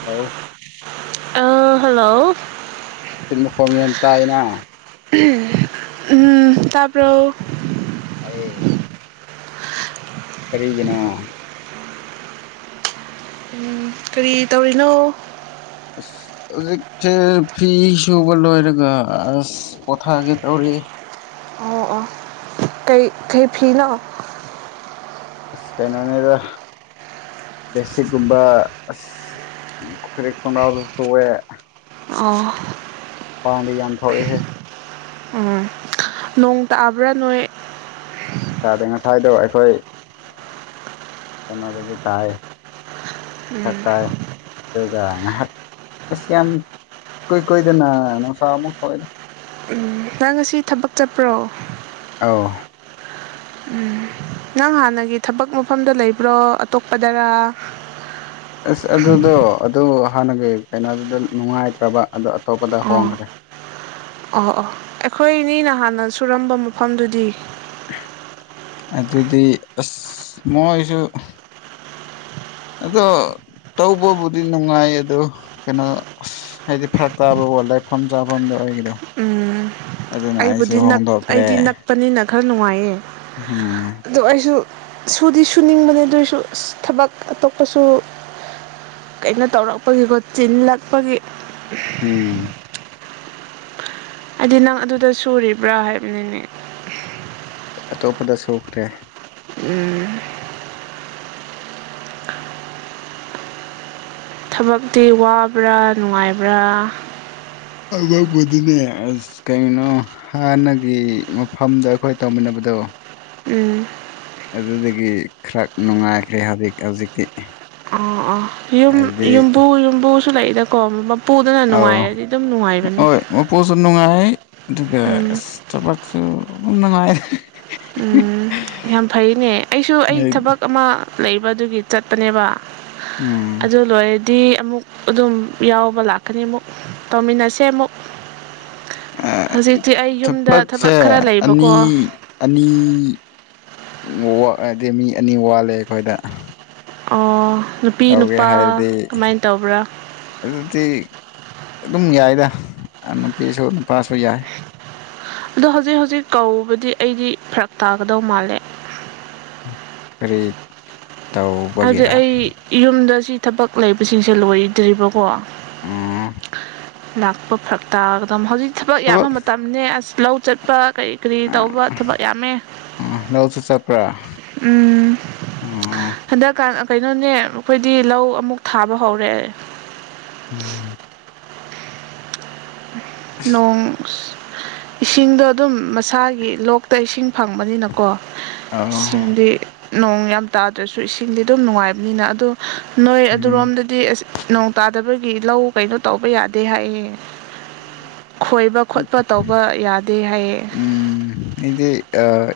ꯂꯥꯎꯑꯣ ꯑ ꯍꯜꯂꯣ ꯇꯤꯟ ꯃꯈꯣꯝ ꯌꯝ ꯇꯥꯏꯅ꯫ ꯎꯝ ꯇꯥꯄ꯭ꯔꯣ ꯑꯩꯌꯦ ꯀꯔꯤꯒꯤꯅꯣ ꯎꯝ ꯀꯔꯤ ꯇꯧꯔꯤꯅꯣ꯫ ꯑꯁ ꯍꯧꯖꯤꯛꯁꯦ ꯐꯤ ꯁꯨꯕ ꯂꯣꯏꯔꯒ ꯑꯁ ꯄꯣꯊꯥꯒꯦ ꯇꯧꯔꯤ꯫ ꯑꯣ ꯑꯣ ꯀꯩ ꯀꯩ ꯐꯤꯅꯣ꯫ ꯑꯁ ꯀꯩꯅꯣꯅꯦꯗ꯫ ꯕꯦꯁꯤꯒꯨꯝꯕ ꯑꯁ ꯐꯔꯤꯠ ꯈꯣꯡꯅꯥꯎꯗ ꯁꯧꯑꯦ꯫ ꯑꯣ ꯄꯟꯗ ꯌꯝ ꯊꯧꯔꯦ ꯍꯦ꯫ ꯎꯝ ꯅꯣꯡ ꯇꯥꯕ꯭ꯔꯥ ꯅꯣꯏ꯫ ꯅꯣꯡ ꯇꯥꯗꯦ ꯉꯁꯥꯏꯗꯣ ꯑꯩꯈꯣꯏ ꯀꯩꯅꯣꯗꯗꯤ ꯇꯥꯏ ꯇꯠꯇꯥꯏ ꯑꯗꯨꯒ ꯉꯥꯏꯍꯥꯛ ꯑꯁ ꯌꯥꯝ ꯀꯨꯏ ꯀꯨꯏꯗꯅ ꯅꯨꯡꯁꯥ ꯑꯃꯨꯛ ꯊꯣꯛꯑꯩꯗ꯫ ꯅꯪ ꯉꯁꯤ ꯊꯕꯛ ꯆꯠꯄ꯭ꯔꯣ꯫ ꯑꯥꯎ ꯎꯝ ꯅꯪ ꯍꯥꯟꯅꯒꯤ ꯊꯕꯛ ꯃꯐꯝꯗ ꯂꯩꯕ꯭ꯔꯣ ꯑꯇꯣꯞꯄꯗꯔꯥ꯫ ꯑꯁ ꯑꯗꯨꯗꯣ ꯑꯗꯨ ꯍꯥꯟꯅꯒꯤ ꯀꯩꯅꯣꯗꯨꯗ ꯅꯨꯡꯉꯥꯏꯇ꯭ꯔꯕ ꯑꯗꯣ ꯑꯇꯣꯞꯄꯗ ꯑꯣ ꯍꯣꯡꯈ꯭ꯔꯦ ꯑꯣ ꯑꯣ ꯑꯩꯈꯣꯏꯅꯤ ꯅ ꯍꯥꯟꯅ ꯁꯨꯔꯝꯕ ꯃꯐꯝꯗꯨꯗꯤ꯫ ꯑꯗꯨꯗꯤ ꯑꯁ ꯃꯣꯏꯁꯨ ꯑꯗꯣ ꯇꯧꯕꯕꯨꯗꯤ ꯅꯨꯡꯉꯥꯏ ꯑꯗꯣ ꯀꯩꯅꯣ ꯑꯁ꯫ ꯍꯥꯏꯗꯤ ꯐꯔꯛ ꯇꯥꯕꯀꯣ ꯂꯩꯐꯝ ꯆꯥꯐꯝꯗꯣ ꯑꯣꯏꯒꯗꯣ꯫ ꯎꯝ ꯑꯩꯕꯨꯗꯤ ꯅꯛ ꯍꯣꯡꯗꯣꯛꯈ꯭ꯔꯦ ꯑꯩꯗꯤ ꯅꯛꯄꯅꯤꯅ ꯈꯔ ꯅꯨꯡꯉꯥꯏꯌꯦ꯫ ꯎꯝ ꯑꯗꯨ ꯑꯩꯁꯨ ꯁꯨꯗꯤ ꯁꯨꯅꯤꯡꯕꯅꯦ ꯑꯗꯨꯑꯣꯏꯁꯨ ꯑꯁ ꯊꯕꯛ ꯑꯇꯣꯞꯄꯁꯨ꯫ ꯀꯩꯅꯣ ꯇꯧꯔꯛꯄꯒꯤꯀꯣ ꯆꯤꯜꯂꯛꯄꯒꯤ꯫ ꯎꯝ ꯑꯗꯤ ꯅꯪ ꯑꯗꯨꯗ ꯁꯨꯔꯤꯕ꯭ꯔꯥ ꯍꯥꯏꯕꯅꯤꯅꯦ꯫ ꯑꯇꯣꯞꯄꯗ ꯁꯣꯛꯈ꯭ꯔꯦ꯫ ꯎꯝ ꯊꯕꯛꯇꯤ ꯋꯥꯕ꯭ꯔꯥ ꯅꯨꯡꯉꯥꯏꯕ꯭ꯔꯥ꯫ [unintelligible] ꯅꯦ ꯑꯁ ꯀꯩꯅꯣ ꯍꯥꯟꯅꯒꯤ ꯃꯐꯝꯗ ꯑꯈꯣꯏ ꯇꯧꯃꯤꯟꯅꯕꯗꯣ꯫ ꯎꯝ ꯑꯗꯨꯗꯨꯒꯤ ꯈꯔ ꯅꯨꯡꯉꯥꯏꯈ꯭ꯔꯦ ꯍꯧꯖꯤꯛ ꯍꯧꯖꯤꯛꯇꯤ꯫ ꯑ ꯑꯥ ꯌꯨꯝ ꯍꯥꯏꯗꯤ ꯌꯨꯝꯕꯨ ꯌꯨꯝꯕꯨꯁꯨ ꯂꯩꯏꯗꯀꯣ ꯃꯄꯨꯗꯨꯅ ꯅꯨꯡꯉꯥꯏꯔꯗꯤ ꯑꯗꯨꯝ ꯅꯨꯡꯉꯥꯏꯕꯅꯦ꯫ ꯃꯄꯣꯁꯨ ꯅꯨꯡꯉꯥꯏ ꯑꯗꯨꯒ ꯎꯝ ꯑꯁ ꯊꯕꯛꯁꯨ ꯅꯨꯡꯉꯥꯏꯌꯦ꯫ ꯎꯝ ꯌꯥꯝ ꯐꯩꯅꯦ ꯑꯩꯁꯨ ꯑꯩ ꯊꯕꯛ ꯑꯃ ꯂꯩꯕ ꯑꯗꯨꯒꯤ ꯆꯠꯄꯅꯦꯕ ꯎꯝ ꯑꯗꯨ ꯂꯣꯏ ꯗꯤ ꯑꯃꯨꯛ ꯑꯗꯨꯝ ꯌꯥꯎꯕ ꯂꯥꯛꯀꯅꯤ ꯑꯃꯨꯛ ꯇꯧꯃꯤꯟꯅꯁꯦ ꯑꯃꯨꯛ ꯍꯧꯖꯤꯛꯇꯤ ꯑꯩ ꯌꯨꯝꯗ ꯊꯕꯛ ꯊꯕꯛꯁꯦ ꯈꯔ ꯂꯩꯕꯀꯣ ꯑꯅꯤ ꯑꯅꯤ ꯍꯥꯏꯗꯤ ꯃꯤ ꯑꯅꯤ ꯋꯥꯠꯂꯦ ꯑꯩꯈꯣꯏꯗ ꯑꯣ ꯅꯨꯄꯤ ꯇꯧꯒꯦ ꯅꯨꯄꯥ ꯍꯥꯏꯔꯗꯤ ꯀꯃꯥꯏꯅ ꯇꯧꯕ꯭ꯔꯥ ꯑꯗꯨꯗꯤ ꯑꯗꯨꯝ ꯌꯥꯏꯗ ꯅꯨꯄꯤꯁꯨ ꯅꯨꯄꯥꯁꯨ ꯌꯥꯏ ꯑꯗꯣ ꯍꯧꯖꯤꯛ ꯍꯧꯖꯤꯛ ꯀꯗꯤ ꯑꯩꯗꯤ ꯐꯔꯛ ꯇꯥꯒꯗꯧ ꯃꯥꯜꯂꯦ ꯐꯔꯦꯠ ꯍꯥꯏꯗꯤ ꯑꯩ ꯌꯨꯝꯗ ꯁꯤ ꯊꯕꯛ ꯂꯩꯕꯁꯤꯡꯁꯦ ꯂꯣꯏꯗ꯭ꯔꯤꯕꯀꯣ ꯎꯝ ꯂꯥꯛꯄ ꯐꯔꯛ ꯇꯥꯒꯗ ꯍꯧꯖꯤꯛ ꯊꯕꯛ ꯌꯥꯝꯕ ꯃꯇꯝꯅꯤ ꯑꯁ ꯂꯧ ꯆꯠꯄ ꯀꯔꯤ ꯀꯔꯤ ꯇꯧꯕ ꯊꯕꯛ ꯌꯥꯝꯃꯦ ꯂꯧꯁꯨ ꯆꯠꯄ꯭ꯔꯥ ꯎꯝ ꯑꯣ ꯍꯟꯗꯛꯀꯥꯟ ꯀꯩꯅꯣꯅꯦ ꯑꯩꯈꯣꯏꯗꯤ ꯂꯧ ꯑꯃꯨꯛ ꯊꯥꯕ ꯍꯧꯔꯦ ꯎꯝ ꯅꯣꯡ ꯏꯁꯤꯡꯗꯣ ꯑꯗꯨꯝ ꯃꯁꯥꯒꯤ ꯂꯣꯛꯇ ꯏꯁꯤꯡ ꯐꯪꯕꯅꯤꯅꯀꯣ ꯑ ꯏꯁꯤꯡꯗꯤ ꯅꯣꯡ ꯌꯥꯝ ꯇꯥꯗ꯭ꯔꯁꯨ ꯏꯁꯤꯡꯗꯤ ꯑꯗꯨꯝ ꯅꯨꯡꯉꯥꯏꯕꯅꯤꯅ ꯑꯗꯨ ꯅꯣꯏ ꯎꯝ ꯑꯗꯨꯔꯣꯝꯗꯗꯤ ꯗꯤ ꯑꯁ ꯅꯣꯡ ꯇꯥꯗꯕꯒꯤ ꯂꯧ ꯀꯩꯅꯣ ꯇꯧꯕ ꯌꯥꯗꯦ ꯍꯥꯏꯌꯦ ꯈꯣꯏꯕ ꯎꯝ ꯈꯣꯠꯄ ꯇꯧꯕ ꯌꯥꯗꯦ ꯍꯥꯏꯌꯦ ꯏꯗꯤ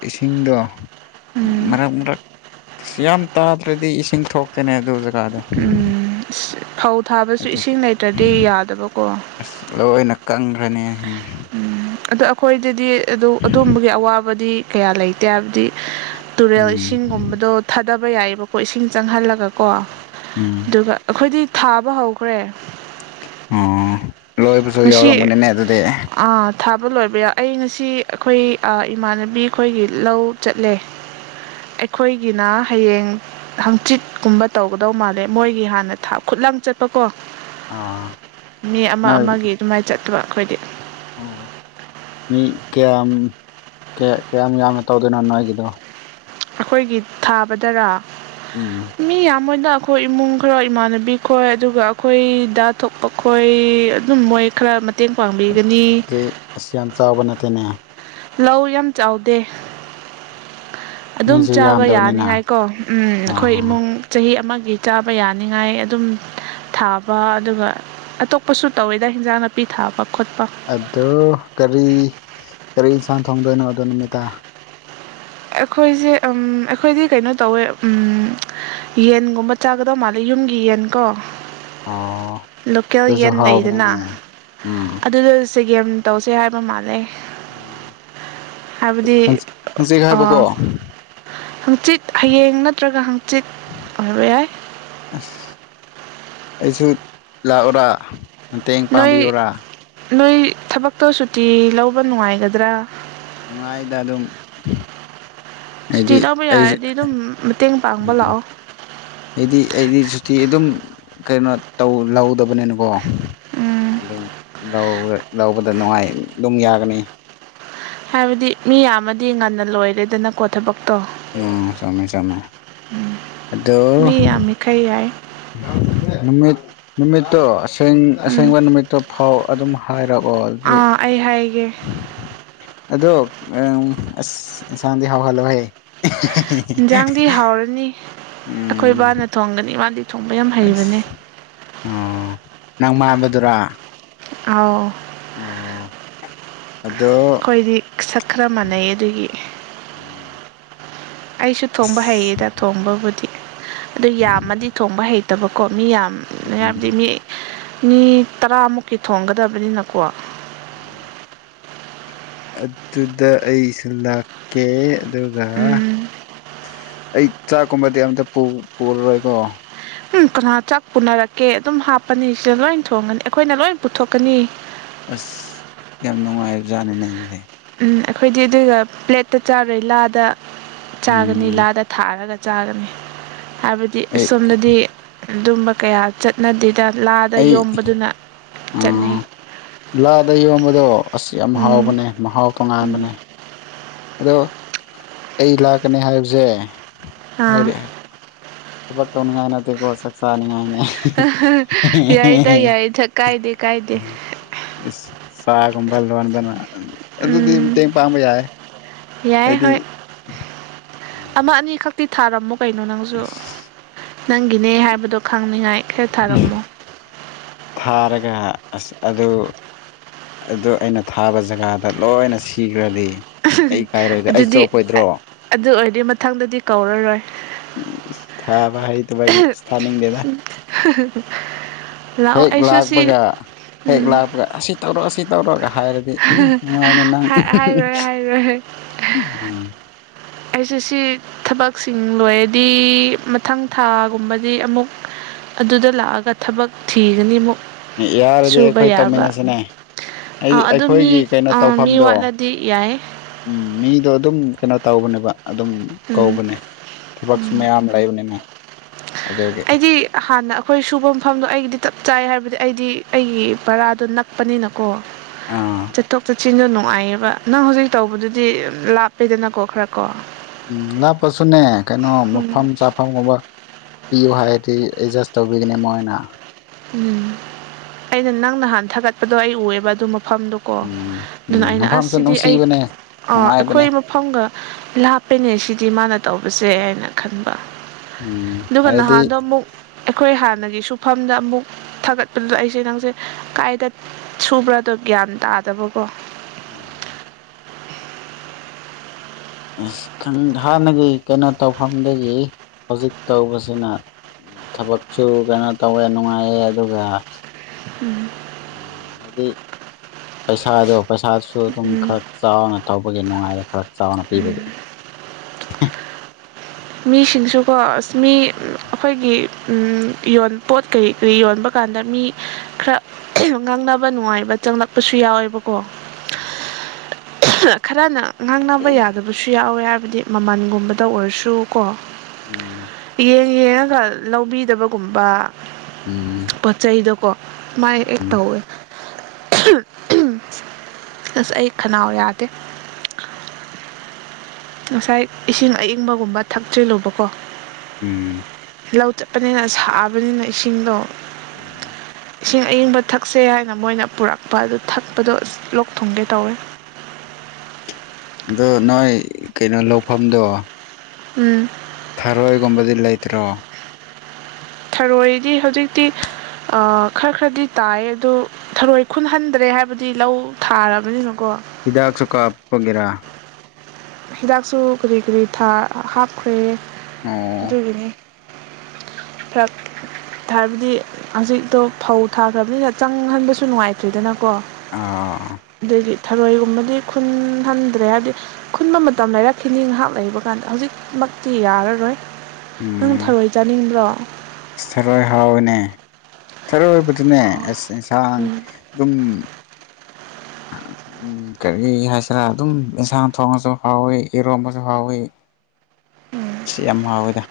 ꯏꯁꯤꯡꯗꯣ ꯎꯝ ꯃꯔꯛ ꯃꯔꯛ ꯑ ꯌꯥꯝ ꯇꯥꯗ꯭ꯔꯗꯤ ꯏꯁꯤꯡ ꯊꯣꯛꯇꯅꯦ ꯑꯗꯨ ꯖꯒꯥꯗꯣ ꯎꯝ ꯐꯧ ꯊꯥꯕꯁꯨ ꯑꯗꯨꯒꯤ ꯏꯁꯤꯡ ꯂꯩꯇ꯭ꯔꯗꯤ ꯌꯥꯗꯕꯀꯣ ꯑꯁ ꯂꯣꯏꯅ ꯀꯪꯈ꯭ꯔꯅꯤ ꯎꯝ ꯑꯗꯣ ꯑꯩꯈꯣꯏꯗꯗꯤ ꯑꯗꯨ ꯑꯗꯨꯝꯕꯒꯤ ꯑꯋꯥꯕꯗꯤ ꯀꯌꯥ ꯂꯩꯇꯦ ꯍꯥꯏꯕꯗꯤ ꯇꯨꯔꯦꯜ ꯎꯝ ꯏꯁꯤꯡꯒꯨꯝꯕꯗꯣ ꯊꯥꯗꯕ ꯌꯥꯏꯌꯦꯑꯕꯀꯣ ꯏꯁꯤꯡ ꯆꯪꯍꯜꯂꯒꯀꯣ ꯎꯝ ꯑꯗꯨꯒ ꯑꯩꯈꯣꯏꯗꯤ ꯊꯥꯕ ꯍꯧ ꯈꯔ‌ꯦ ꯑꯣ ꯂꯣꯏꯕꯁꯨ ꯌꯥꯎꯔꯝꯒꯅꯤꯅꯦ ꯑꯗꯨꯗꯤ ꯊꯥꯕ ꯂꯣꯏꯕ ꯌꯥꯏ ꯑꯩ ꯉꯁꯤ ꯑꯩꯈꯣꯏ ꯏꯃꯥꯟꯅꯕꯤ ꯑꯩꯈꯣꯏꯒꯤ ꯂꯧ ꯆꯠꯂꯦ ꯑꯩꯈꯣꯏꯒꯤꯅ ꯍꯌꯦꯡ ꯍꯪꯆꯤꯠꯀꯨꯝꯕ ꯇꯧꯒꯗꯧ ꯃꯥꯜꯂꯦ ꯃꯣꯏꯒꯤ ꯍꯥꯟꯅ ꯊ ꯈꯨꯠꯂꯥꯡ ꯆꯠ ꯆꯠꯄꯀꯣ ꯑꯥ ꯃꯤ ꯑꯃ ꯅꯣꯏ ꯑꯃꯒꯤ ꯑꯗꯨꯃꯥꯏꯅ ꯆꯠꯇꯕ ꯑꯩꯈꯣꯏꯗꯤ ꯑꯣ ꯃꯤ ꯀꯌꯥꯝ ꯀꯌꯥ ꯀꯌꯥꯝ ꯌꯥꯝꯅ ꯇꯧꯗꯣꯏꯅꯣ ꯅꯣꯏꯒꯤꯗꯣ ꯑꯩꯈꯣꯏꯒꯤ ꯊꯥꯕꯗꯔꯥ ꯎꯝ ꯃꯤ ꯌꯥꯝꯕꯅ ꯑꯩꯈꯣꯏ ꯏꯃꯨꯡ ꯈꯔꯣꯏ ꯏꯃꯥꯟꯅꯕꯤ ꯈꯣꯏ ꯑꯗꯨꯒ ꯑꯩꯈꯣꯏꯗ ꯊꯣꯛꯄ ꯈꯣꯏ ꯑꯗꯨꯝ ꯃꯣꯏ ꯈꯔ ꯃꯇꯦꯡ ꯄꯥꯡꯕꯤꯒꯅꯤ ꯑꯗꯨꯗꯤ ꯑꯁꯤ ꯌꯥꯝ ꯆꯥꯎꯕ ꯅꯠꯇꯦꯅꯦ ꯂꯧ ꯌꯥꯝ ꯆꯥꯎꯗꯦ ꯑꯗꯨꯝ ꯃꯤꯁꯨ ꯆꯥꯕ ꯌꯥꯝꯗꯕꯅꯤꯅ ꯌꯥꯅꯤꯉꯥꯏꯀꯣ ꯑꯩꯈꯣꯏ ꯑꯣ ꯏꯃꯨꯡ ꯆꯍꯤ ꯑꯃꯒꯤ ꯆꯥꯕ ꯌꯥꯅꯤꯡꯉꯥꯏ ꯑꯗꯨꯝ ꯊꯥꯕ ꯑꯗꯨꯒ ꯑꯇꯣꯞꯄꯁꯨ ꯇꯧꯋꯦꯗ ꯍꯤꯟꯖꯥꯡ ꯅꯥꯄꯤ ꯊꯥꯕ ꯈꯣꯠꯄ ꯑꯣ ꯀꯔꯤ ꯀꯔꯤ ꯌꯦꯟꯁꯥꯡ ꯊꯣꯡꯗꯣꯏꯅꯣ ꯑꯗꯣ ꯅꯨꯃꯤꯗꯥ ꯑꯩꯈꯣꯏꯁꯦ ꯑꯩꯈꯣꯏꯗꯤ ꯀꯩꯅꯣ ꯇꯧꯋꯦ ꯌꯦꯟꯒꯨꯝꯕ ꯆꯥꯒꯗꯧ ꯃꯥꯜꯂꯦ ꯌꯨꯝꯒꯤ ꯌꯦꯟꯀꯣ ꯑꯣ ꯂꯣꯀꯦꯜ ꯑꯗꯨꯁꯨ ꯌꯦꯟ ꯂꯩꯗꯅ ꯍꯥꯎꯕꯅꯤꯅꯦ ꯎꯝ ꯑꯗꯨꯗ ꯆꯒꯦꯝ ꯇꯧꯁꯦ ꯍꯥꯏꯕ ꯃꯥꯥꯟꯂ‌ꯦ ꯍꯪꯆꯤꯠ ꯍꯥꯏꯕꯀꯣ ꯍꯪꯆꯤꯠ ꯍꯌꯦꯡ ꯅꯠꯇ꯭ꯔꯒ ꯍꯪꯆꯤꯠ ꯑꯣꯏꯕ ꯌꯥꯏ ꯑꯁ ꯑꯩꯁꯨ ꯂꯥꯛꯑꯣꯔꯥ ꯃꯇꯦꯡ ꯅꯣꯏ ꯄꯥꯡꯕꯤꯌꯨꯔꯥ ꯅꯣꯏ ꯊꯕꯛꯇꯣ ꯁꯨꯇꯤ ꯂꯧꯕ ꯅꯨꯡꯉꯥꯏꯒꯗ꯭ꯔꯥ ꯅꯨꯡꯉꯥꯏꯗ ꯑꯗꯨꯝ ꯁꯨꯇꯤ ꯍꯥꯏꯗꯤ ꯂꯧꯕ ꯑꯩ ꯌꯥꯔꯗꯤ ꯑꯗꯨꯝ ꯃꯇꯦꯡ ꯄꯥꯡꯕ ꯎꯝ ꯂꯥꯛꯑꯣ ꯑꯩꯗꯤ ꯑꯩꯗꯤ ꯁꯨꯇꯤ ꯑꯗꯨꯝ ꯀꯩꯅꯣ ꯇꯧ ꯂꯧꯗꯕꯅꯤꯅꯀꯣ ꯎꯝ ꯑꯗꯨꯝ ꯂꯧꯕꯗ ꯅꯨꯡꯉꯥꯏ ꯑꯗꯨꯝ ꯌꯥꯒꯅꯤ ꯍꯥꯏꯕꯗꯤ ꯃꯤ ꯌꯥꯝꯃꯗꯤ ꯉꯟꯅ ꯂꯣꯏꯔꯦꯗꯅꯀꯣ ꯊꯕꯛ ꯎꯝ ꯆꯃꯦ ꯆꯃꯦ ꯑꯗꯣ ꯃꯤ ꯌꯥꯝꯃꯤꯈꯩ ꯌꯥꯏ ꯅꯨꯃꯤꯠ ꯅꯨꯃꯤꯠꯇꯨ ꯁꯦꯡ ꯎꯝ ꯑꯁꯦꯡꯕ ꯅꯨꯃꯤꯠꯇꯨ ꯐꯥꯎ ꯑꯗꯨꯝ ꯍꯥꯏꯔꯛꯑꯣ ꯑꯗꯨꯏ ꯑꯥ ꯑꯩ ꯍꯥꯏꯒꯦ ꯑꯗꯣ ꯑꯁ ꯏꯟꯁꯥꯡꯗꯤ ꯍꯥꯎꯍꯜꯂꯣꯍꯦ ꯏꯟꯖꯥꯡꯗꯤ ꯍꯥꯎꯔꯅꯤ ꯑꯩꯈꯣꯏ ꯎꯝ ꯕꯥꯅ ꯊꯣꯡꯒꯅꯤ ꯃꯥꯗꯤ ꯊꯣꯡꯕ ꯌꯥꯝ ꯍꯩꯕꯅꯦ ꯑꯁ ꯑꯣ ꯅꯪ ꯃꯥꯕꯗꯨꯔꯥ ꯑꯥꯎ ꯑꯣ ꯑꯗꯣ ꯑꯩꯈꯣꯏꯗꯤ ꯁꯛ ꯈꯔ ꯃꯥꯟꯅꯩ ꯑꯗꯨꯒꯤ ꯎꯝ ꯑꯩꯁꯨ ꯊꯣꯡꯕ ꯍꯩꯌꯦꯗ ꯊꯣꯡꯕꯕꯨꯗꯤ ꯑꯗꯨ ꯌꯥꯝꯃꯗꯤ ꯊꯣꯡꯕ ꯍꯩꯇꯕꯀꯣ ꯃꯤ ꯌꯥꯝ ꯍꯥꯏꯕꯗꯤ ꯎꯝ ꯃꯤ ꯃꯤ ꯇꯔꯥꯃꯨꯛꯀꯤ ꯊꯣꯡꯒꯗꯕꯅꯤꯅꯀꯣ ꯎꯝ ꯑꯗꯨꯗ ꯑꯩꯁꯨ ꯂꯥꯛꯀꯦ ꯑꯗꯨꯒ ꯎꯝ ꯑꯩ ꯆꯥꯛꯀꯨꯝꯕꯗꯤ ꯑꯝꯇ ꯄꯨꯔꯔꯣꯏꯀꯣ ꯎꯝ ꯀꯅꯥ ꯆꯥꯛ ꯄꯨꯅꯔꯛꯀꯦ ꯑꯗꯨꯝ ꯍꯥꯞꯄꯅꯤ ꯁꯤꯗ ꯂꯣꯏ ꯊꯣꯡꯒꯅꯤ ꯑꯩꯈꯣꯏꯅ ꯂꯣꯏ ꯄꯨꯊꯣꯛꯀꯅꯤ ꯑꯁ ꯌꯥꯝ ꯅꯨꯡꯉꯥꯏꯕꯖꯥꯠꯅꯦꯅꯦꯗꯤ ꯎꯝ ꯑꯩꯈꯣꯏꯗꯤ ꯑꯗꯨꯒ ꯄ꯭ꯂꯦꯠꯇ ꯆꯥꯔꯣꯏ ꯂꯥꯗ ꯆꯥꯒꯅꯤ ꯎꯝ ꯂꯥꯗ ꯊꯥꯔꯒ ꯆꯥꯒꯅꯤ ꯍꯥꯏꯕꯗꯤ ꯑꯩ ꯁꯣꯝꯗꯗꯤ ꯑꯗꯨꯝꯕ ꯀꯌꯥ ꯆꯠꯅꯗꯦ ꯂꯥꯗ ꯑꯩ ꯌꯣꯝꯕꯗꯨꯅ ꯆꯠꯅꯩ ꯎꯝ ꯂꯥꯗ ꯌꯣꯝꯕꯗꯣ ꯑꯁ‌ ꯌꯥꯝ ꯎꯝ ꯍꯥꯎꯕꯅꯦ ꯃꯍꯥꯎ ꯇꯣꯉꯥꯟꯕꯅꯦ ꯑꯗꯣ ꯑꯩ ꯂꯥꯛꯀꯅꯤ ꯍꯥꯏꯕꯁꯦ ꯑꯥ ꯍꯥꯏꯔꯦ ꯊꯕꯛ ꯇꯧꯅꯤꯡꯉꯥꯏ ꯅꯠꯇꯦꯀꯣ ꯆꯥꯛ ꯆꯥꯅꯤꯡꯉꯥꯏꯅꯤ ꯌꯥꯏꯗ ꯌꯥꯏꯗ ꯀꯥꯏꯗꯦ ꯀꯥꯏꯗꯦ ꯑ ꯁꯥꯒꯨꯝꯕ ꯂꯣꯟꯕꯅ ꯑꯗꯨꯗꯤ ꯎꯝ ꯃꯇꯦꯡ ꯄꯥꯡꯕ ꯌꯥꯏꯌꯦ ꯌꯥꯏ ꯍꯣꯏ ꯑꯃ ꯎꯝ ꯑꯅꯤꯈꯛꯇꯤ ꯊꯥꯔꯝꯃꯣ ꯀꯩꯅꯣ ꯅꯪꯁꯨ ꯑꯁ ꯅꯪꯒꯤꯅꯦ ꯍꯥꯏꯕꯗꯣ ꯈꯪꯅꯤꯡꯉꯥꯏ ꯈꯔ ꯊꯥꯔꯝꯃꯣ ꯊꯥꯔꯒ ꯑꯁ ꯑꯗꯨ ꯑꯗꯨ ꯑꯩꯅ ꯊꯥꯕ ꯖꯒꯥꯗ ꯂꯣꯏꯅ ꯁꯤꯈ꯭ꯔꯗꯤ ꯑꯩ ꯏꯀꯥꯏꯔꯣꯏꯗ꯭ꯔꯥ ꯑꯩ ꯑꯗꯨꯗꯤ ꯆꯣꯞꯄꯣꯏꯗ꯭ꯔꯣ ꯑꯗꯨ ꯑꯣꯏꯔꯗꯤ ꯃꯊꯪꯗꯗꯤ ꯀꯧꯔꯔꯣꯏ ꯎ ꯊꯥꯕ ꯍꯥꯏ ꯁꯦ ꯏꯁ꫰ꯂꯥꯎꯆꯤꯪ [unintelligible] ꯍꯦꯛ ꯂꯥꯛꯄꯒ ꯍꯦꯛ ꯂꯥꯛꯄꯒ ꯑꯁꯤ ꯇꯧꯔꯣ ꯁꯤ ꯇꯧꯔꯣꯒ ꯍꯥꯏꯔꯗꯤ ꯎꯝ ꯅꯨꯡꯉꯥꯏꯅꯤ ꯅꯪ ꯍꯥꯏꯔꯣꯏ ꯍꯥꯏꯔꯣꯏ ꯎꯝ ꯑꯩꯁꯦ ꯁꯤ ꯊꯕꯛꯁꯤꯡ ꯂꯣꯏꯔꯗꯤ ꯃꯊꯪ ꯊꯥꯒꯨꯝꯕꯗꯤ ꯑꯃꯨꯛ ꯑꯗꯨꯗ ꯂꯥꯛꯑꯒ ꯊꯕꯛ ꯊꯤꯒꯅꯤ ꯑꯃꯨꯛ ꯌꯥꯔꯗꯤ ꯁꯨꯕ ꯑꯩꯈꯣꯏ ꯌꯥꯕ ꯇꯧꯃꯤꯟꯅꯁꯤꯅꯦ ꯑꯥ ꯑꯗꯨ ꯃꯤ ꯑꯩꯈꯣꯏꯒꯤ ꯀꯩꯅꯣ ꯑꯥ ꯃꯤ ꯇꯧꯐꯝꯗꯣ ꯋꯥꯠꯂꯗꯤ ꯌꯥꯏ ꯎꯝ ꯃꯤꯗꯣ ꯑꯗꯨꯝ ꯀꯩꯅꯣ ꯇꯧꯕꯅꯦꯕ ꯑꯗꯨꯝ ꯎꯝ ꯀꯧꯕꯅꯦ ꯊꯕꯛꯁꯨ ꯃꯌꯥꯝ ꯂꯩꯕꯅꯦꯃꯦ ꯑꯩꯗꯤ ꯍꯥꯟꯅ ꯑꯩꯈꯣꯏ ꯁꯨꯕ ꯃꯐꯝꯗꯣ ꯑꯩꯒꯤꯗꯤ ꯆꯞ ꯆꯥꯏ ꯍꯥꯏꯕꯗꯤ ꯑꯩꯗꯤ ꯑꯩꯒꯤ ꯄꯔꯥꯗꯣ ꯅꯛ ꯅꯛꯄꯅꯦꯅꯥꯀꯣ ꯑꯥ ꯆꯠꯊꯣꯛ ꯆꯠꯁꯤꯟ ꯅꯨꯡꯉꯥꯏꯌꯦꯕ ꯅꯪ ꯍꯧꯖꯤꯛ ꯇꯧꯕꯗꯨꯗꯤ ꯂꯥꯞꯄꯦꯗꯅꯀꯣ ꯈꯔ ꯀꯣ ꯎꯝ ꯂꯥꯞꯄꯁꯨꯅꯦ ꯀꯩꯅꯣ ꯃꯐꯝ ꯆ ꯃꯐꯝꯒꯨꯝꯕ ꯄꯤꯌꯨ ꯍꯥꯏꯔꯗꯤ ꯑꯦꯗꯖꯁ ꯇꯧꯕꯤꯒꯅꯤ ꯃꯣꯏꯅ ꯎꯝ ꯑꯩꯅ ꯅꯪ ꯅꯍꯥꯟ ꯊꯥꯒꯠꯄꯗꯣ ꯑꯩ ꯎꯑꯕ ꯑꯗꯨ ꯃꯐꯝꯗꯨꯣ ꯀꯣ ꯎꯝ ꯑꯗꯨꯅ ꯎꯝ ꯑꯩꯅ ꯃꯐꯝꯁꯨ ꯑꯁꯤꯁꯤꯗꯤ ꯑꯩ ꯅꯨꯡꯁꯤꯕꯅꯦ ꯅꯨꯡꯉꯥꯏꯕꯅꯦ ꯑꯩꯈꯣꯏ ꯃꯐꯝꯒ ꯂꯥꯞꯄꯅꯦ ꯁꯤꯗꯤ ꯃꯥꯅ ꯇꯧꯕꯁꯦ ꯍꯥꯏꯅ ꯈꯟꯕ ꯎꯝ ꯑꯗꯨꯒ ꯍꯥꯏꯗꯤ ꯅꯍꯥꯟꯗꯣ ꯑꯃꯨꯛ ꯑꯩꯈꯣꯏ ꯍꯥꯟꯅꯒꯤ ꯁꯨꯐꯝꯗ ꯑꯃꯨꯛ ꯊꯥꯒꯠꯄꯗꯨꯗ ꯑꯩꯁꯦ ꯅꯪꯁꯦ ꯀꯥꯏꯗ ꯁꯨꯕ꯭ꯔꯥꯗꯣ ꯒ꯭ꯌꯥꯟ ꯇꯥꯗꯕꯀꯣ ꯑ ꯑ ꯍꯥꯟꯅꯒꯤ ꯀꯩꯅꯣ ꯇꯧꯐꯝꯗꯒꯤ ꯍꯧꯖꯤꯛ ꯇꯧꯕꯁꯤꯅ ꯊꯕꯛꯁꯨ ꯀꯩꯅꯣ ꯇꯧꯋꯦ ꯅꯨꯡꯉꯥꯏꯑꯦ ꯑꯗꯨꯒ ꯎꯝ ꯎꯝ ꯍꯥꯏꯗꯤ ꯄꯩꯁꯥꯗꯣ ꯄꯩꯁꯥꯗꯨꯁꯨ ꯑꯗꯨꯝ ꯎꯝ ꯈꯔ ꯆꯥꯎꯅ ꯇꯧꯕꯒꯤ ꯅꯨꯡꯉꯥꯏꯔ ꯈꯔ ꯆꯥꯎꯅ ꯄꯤꯕꯒꯤ ꯃꯤꯁꯤꯡꯁꯨꯀꯣ ꯑꯁ ꯃꯤ ꯑꯩꯈꯣꯏꯒꯤ ꯌꯣꯟ ꯄꯣꯠ ꯀꯔꯤ ꯀꯔꯤ ꯌꯣꯟꯕ ꯀꯥꯟꯗ ꯃꯤ ꯈꯔ ꯉꯥꯡꯅꯕ ꯅꯨꯡꯉꯥꯏꯕ ꯆꯪꯂꯛꯄꯁꯨ ꯌꯥꯎꯋꯦꯕꯀꯣ ꯎꯝ [unintelligible] ꯈꯔꯅ ꯉꯥꯡꯅꯕ ꯌꯥꯗꯕꯁꯨ ꯌꯥꯎꯋꯦ ꯍꯥꯏꯕꯗꯤ ꯃꯃꯜꯒꯨꯝꯕꯗ ꯑꯣꯏꯔꯁꯨ ꯀꯣ ꯎꯝ ꯌꯦꯡ ꯌꯦꯡꯉꯒ ꯂꯧꯕꯤꯗꯕꯒꯨꯝꯕ ꯎꯝ ꯄꯣꯠ ꯆꯩꯗꯣꯀꯣ ꯃꯥꯏ ꯍꯦꯛ ꯎꯝ ꯇꯧꯋꯦ ꯑꯁ ꯑꯩ ꯈꯅꯥꯎ ꯌꯥꯗꯦ ꯉꯁꯥꯏ ꯏꯁꯤꯡ ꯑꯏꯪꯕꯒꯨꯝꯕ ꯊꯆꯤꯜꯂꯨꯕꯀꯣ ꯎꯝ ꯂꯧ ꯆꯠꯄꯅꯤꯅ ꯁꯥꯕꯅꯤꯅ ꯏꯁꯤꯡꯗꯣ ꯎꯝ [unintelligible] ꯏꯁꯤꯡ ꯑꯌꯤꯡꯕ ꯊꯛꯁꯦ ꯍꯥꯏꯅ ꯃꯣꯏꯅ ꯄꯨꯔꯛꯄ ꯑꯗꯨ ꯊꯛꯄꯗꯣ ꯑꯁ ꯂꯣꯛ ꯊꯨꯡꯒꯦ ꯇꯧꯋꯦ ꯑꯗꯣ ꯅꯣꯏ ꯀꯩꯅꯣ ꯂꯧꯐꯝꯗꯣ ꯎꯝ ꯊꯔꯣꯏꯒꯨꯝꯕꯗꯤ ꯂꯩꯇ꯭ꯔꯣ ꯊꯔꯣꯏꯗꯤ ꯍꯧꯖꯤꯛꯇꯤ ꯈꯔ ꯈꯔꯗꯤ ꯇꯥꯏ ꯑꯗꯨꯣ ꯊꯔꯣꯏ ꯈꯨꯟꯍꯟꯗ꯭ꯔꯦ ꯍꯥꯏꯕꯗꯤ ꯂꯧ ꯊꯥꯔꯕꯅꯤꯅꯀꯣ ꯍꯤꯗꯥꯛꯁꯨ ꯀꯥꯞꯄꯒꯤꯔꯥ ꯍꯤꯗꯥꯛꯁꯨ ꯀꯔꯤ ꯀꯔꯤ ꯍꯥꯞꯈ꯭ꯔꯦ ꯑꯣ ꯑꯗꯨꯒꯤꯅꯤ ꯐꯛ [unintelligible] ꯍꯥꯏꯕꯗꯤ ꯍꯧꯖꯤꯛꯇꯣ ꯐꯧ ꯊꯥꯈ꯭ꯔꯕꯅꯤꯅ ꯆꯪꯍꯟꯕꯁꯨ ꯅꯨꯡꯉꯥꯏꯇ꯭ꯔꯤꯗꯅꯀꯣ ꯑꯥ ꯑꯗꯒꯤ ꯊꯔꯣꯏꯒꯨꯝꯕꯗꯤ ꯈꯨꯟ ꯍꯟꯗ꯭ꯔꯦ ꯍꯥꯏꯕꯗꯤ ꯈꯨꯟꯕ ꯃꯇꯝ ꯂꯩꯔꯛꯈꯤꯅꯤ ꯉꯥꯏꯍꯥꯛ ꯂꯩꯕ ꯀꯥꯟꯗ ꯍꯧꯖꯤꯛꯃꯛꯇꯤ ꯌꯥꯔꯔꯣꯏ ꯅꯪ ꯎꯝ ꯐꯔꯣꯏ ꯆꯥꯅꯤꯡꯕ꯭ꯔꯣ ꯑꯁ ꯊꯔꯣꯏ ꯍꯥꯎꯋꯤꯅꯦ ꯊꯔꯣꯏꯕꯗꯨꯅꯦ ꯑꯁ ꯌꯦꯟꯁꯥꯡ ꯎꯝ ꯑꯗꯨꯝ ꯎ ꯀꯔꯤ ꯍꯥꯏꯁꯤꯔꯥ ꯑꯗꯨꯝ ꯑꯦꯟꯁꯥꯡ ꯊꯣꯡꯉꯁꯨ ꯍꯥꯎꯋꯤ ꯏꯔꯣꯝꯕꯁꯨ ꯍꯥꯎꯋꯤ ꯎꯝ ꯁꯤ ꯌꯥꯝ ꯍꯥꯎꯋꯦꯗ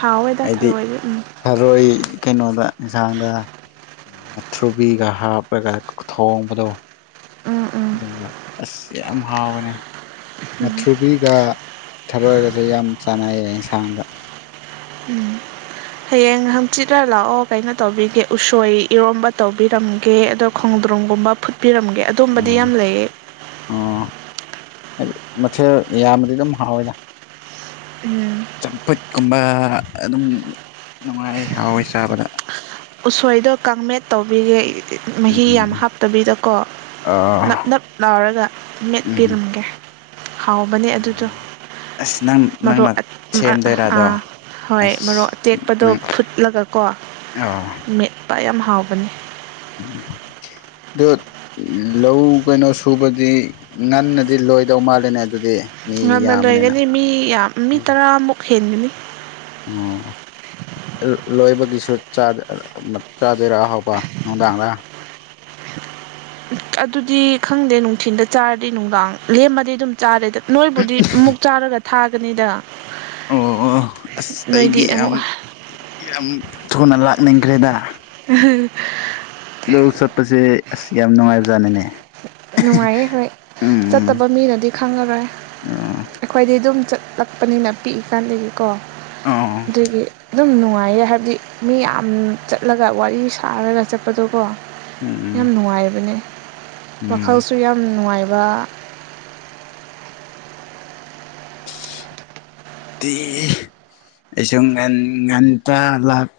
ꯊꯥꯎꯑꯣꯏꯗ ꯊꯔꯑꯣꯁ ꯎꯝ ꯁꯥꯔꯣꯏ ꯀꯩꯅꯣꯗ ꯌꯦꯟꯁꯥꯡꯗ ꯎ ꯊ꯭ꯔꯨꯕꯤꯒ ꯍꯥꯞꯂꯒ ꯊꯣꯡꯕꯗꯣ ꯎꯝ ꯎꯝ ꯑꯗꯨꯒ ꯑꯁ ꯌꯥꯝ ꯍꯥꯎꯕꯅꯦ ꯃꯊ꯭ꯔꯨꯕꯤꯒ ꯊꯔꯣꯏꯒꯁꯦ ꯌꯥꯝ ꯆꯥꯟꯅꯩꯌꯦ ꯌꯦꯟꯁꯥꯡꯗ ꯎꯝ ꯍꯌꯦꯡ ꯍꯪꯆꯤꯠꯅ ꯂꯥꯛꯑꯣ ꯀꯩꯅꯣ ꯇꯧꯕꯤꯒꯦ ꯎꯁꯣꯏ ꯏꯔꯣꯝꯕ ꯇꯧꯕꯤꯔꯝꯒ ꯀꯦ ꯑꯗꯣ ꯈꯣꯡꯗ꯭ꯔꯣꯝꯒꯨꯝꯕ ꯐꯨꯠꯄꯤꯔꯝꯒꯦ ꯑꯗꯨꯝꯕꯗꯤ ꯌꯥꯝ ꯂꯩꯌꯦ ꯑꯣ ꯍꯥꯏꯗꯤ ꯃꯊꯦꯜ ꯌꯥꯝꯕꯗꯤ ꯑꯗꯨꯝ ꯍꯥꯎꯋꯦꯗ ꯎꯝ ꯆꯝꯐꯨꯠꯀꯨꯝꯕ ꯑꯗꯨꯝ ꯅꯨꯡꯉꯥꯏ ꯍꯥꯎꯋꯦ ꯆꯥꯕꯗ ꯎꯁꯣꯏꯗꯣ ꯀꯥꯡꯃꯦꯠ ꯇꯧꯕꯤꯒꯦ ꯃꯍꯤ ꯎꯝ ꯌꯥꯝ ꯍꯥꯞ ꯇꯕꯤꯗꯀꯣ ꯑꯥ ꯅꯞ ꯅꯞ ꯂꯥꯎꯔꯒ ꯎꯝ ꯃꯦꯠꯄꯤꯔꯝꯒꯦ ꯍꯥꯎꯕꯅꯦ ꯑꯗꯨꯗꯣ ꯑꯁ ꯅꯪ ꯃꯔ ꯅꯪꯅ ꯁꯦꯝꯗꯣꯏꯔ ꯑꯗꯣ ꯑꯥ ꯍꯣꯏ ꯃꯔꯣꯛ ꯑꯁ ꯑꯇꯦꯛꯄꯗꯣ ꯅꯪ ꯐꯨꯠꯂꯒ ꯀꯣ ꯑꯥ ꯃꯦꯠꯄ ꯌꯥꯝ ꯍꯥꯎꯕꯅꯤ ꯎ ꯠ ꯂꯧ ꯀꯩꯅꯣ ꯁꯨꯕꯗꯤ ꯉꯟꯅꯗꯤ ꯂꯣꯏꯗꯧ ꯃꯥꯜꯜꯂꯤꯦꯅꯦ ꯑꯗꯨꯗꯤ ꯃꯤ ꯉꯅ ꯌꯥꯝꯕꯅꯤꯅ ꯂꯣꯏꯒꯅꯤ ꯃꯤ ꯌꯥꯝ ꯃꯤ ꯇꯔꯥꯃꯨꯛ ꯍꯦꯟꯒꯅꯤ ꯑꯣꯝ ꯂꯣꯏꯕꯒꯤꯁꯨ ꯆꯥꯗꯣꯏꯔꯥ ꯍꯥꯎꯕ ꯅꯨꯡꯗꯥꯡꯗ [unintelligible] ꯑꯗꯨꯗꯤ ꯈꯪꯗꯦ ꯅꯨꯡꯊꯤꯤꯟꯗ ꯆꯥꯔꯗꯤ ꯅꯨꯡꯗꯥꯡ ꯂꯦꯝꯃꯗꯤ ꯑꯗꯨꯝ ꯆꯥꯔꯦꯗ ꯅꯣꯏꯕꯨꯗꯤ ꯑꯃꯨꯛ ꯆꯥꯔꯒ ꯊꯥꯒꯅꯤꯗ ꯑꯣ ꯑꯣ ꯑꯁ ꯅꯣꯏꯗꯤ ꯑꯩꯗꯤ ꯌꯥꯝ ꯑꯃꯨꯛ ꯌꯥꯝ ꯊꯨꯅ ꯂꯥꯛꯅꯤꯡꯈ꯭ꯔꯦꯗ ꯎꯝ ꯂꯧ ꯆꯠꯄꯁꯦ ꯑꯁ ꯌꯥꯝ ꯅꯨꯡꯉꯥꯏꯕꯖꯥꯠꯅꯅꯦ ꯅꯨꯡꯉꯥꯏꯌꯦ ꯍꯣꯏ ꯆꯠꯇꯕ ꯃꯤꯅꯗꯤ ꯈꯪꯉꯔꯣꯏ ꯎꯝ ꯑꯩꯈꯣꯏꯗꯤ ꯑꯗꯨꯝ ꯆꯠꯂꯛꯄꯅꯤꯅ ꯄꯤꯛꯏꯀꯥꯟꯗꯒꯤꯀꯣ ꯑ ꯑ ꯎꯝ ꯑꯗꯨꯒꯤ ꯑꯗꯨꯝ ꯅꯨꯡꯉꯥꯏꯌꯦ ꯍꯥꯏꯕꯗꯤ ꯃꯤ ꯌꯥꯝ ꯆꯠꯂꯒ ꯋꯥꯔꯤ ꯁꯥꯔꯒ ꯆꯠꯄꯗꯣꯀꯣ ꯎꯝ ꯌꯥꯝ ꯅꯨꯡꯉꯥꯏꯕꯅꯦ ꯎꯝ ꯋꯥꯈꯜꯁꯨ ꯌꯥꯝ ꯅꯨꯡꯉꯥꯏꯕ ꯑꯩꯁꯨꯝ ꯉꯟ ꯂꯥꯛ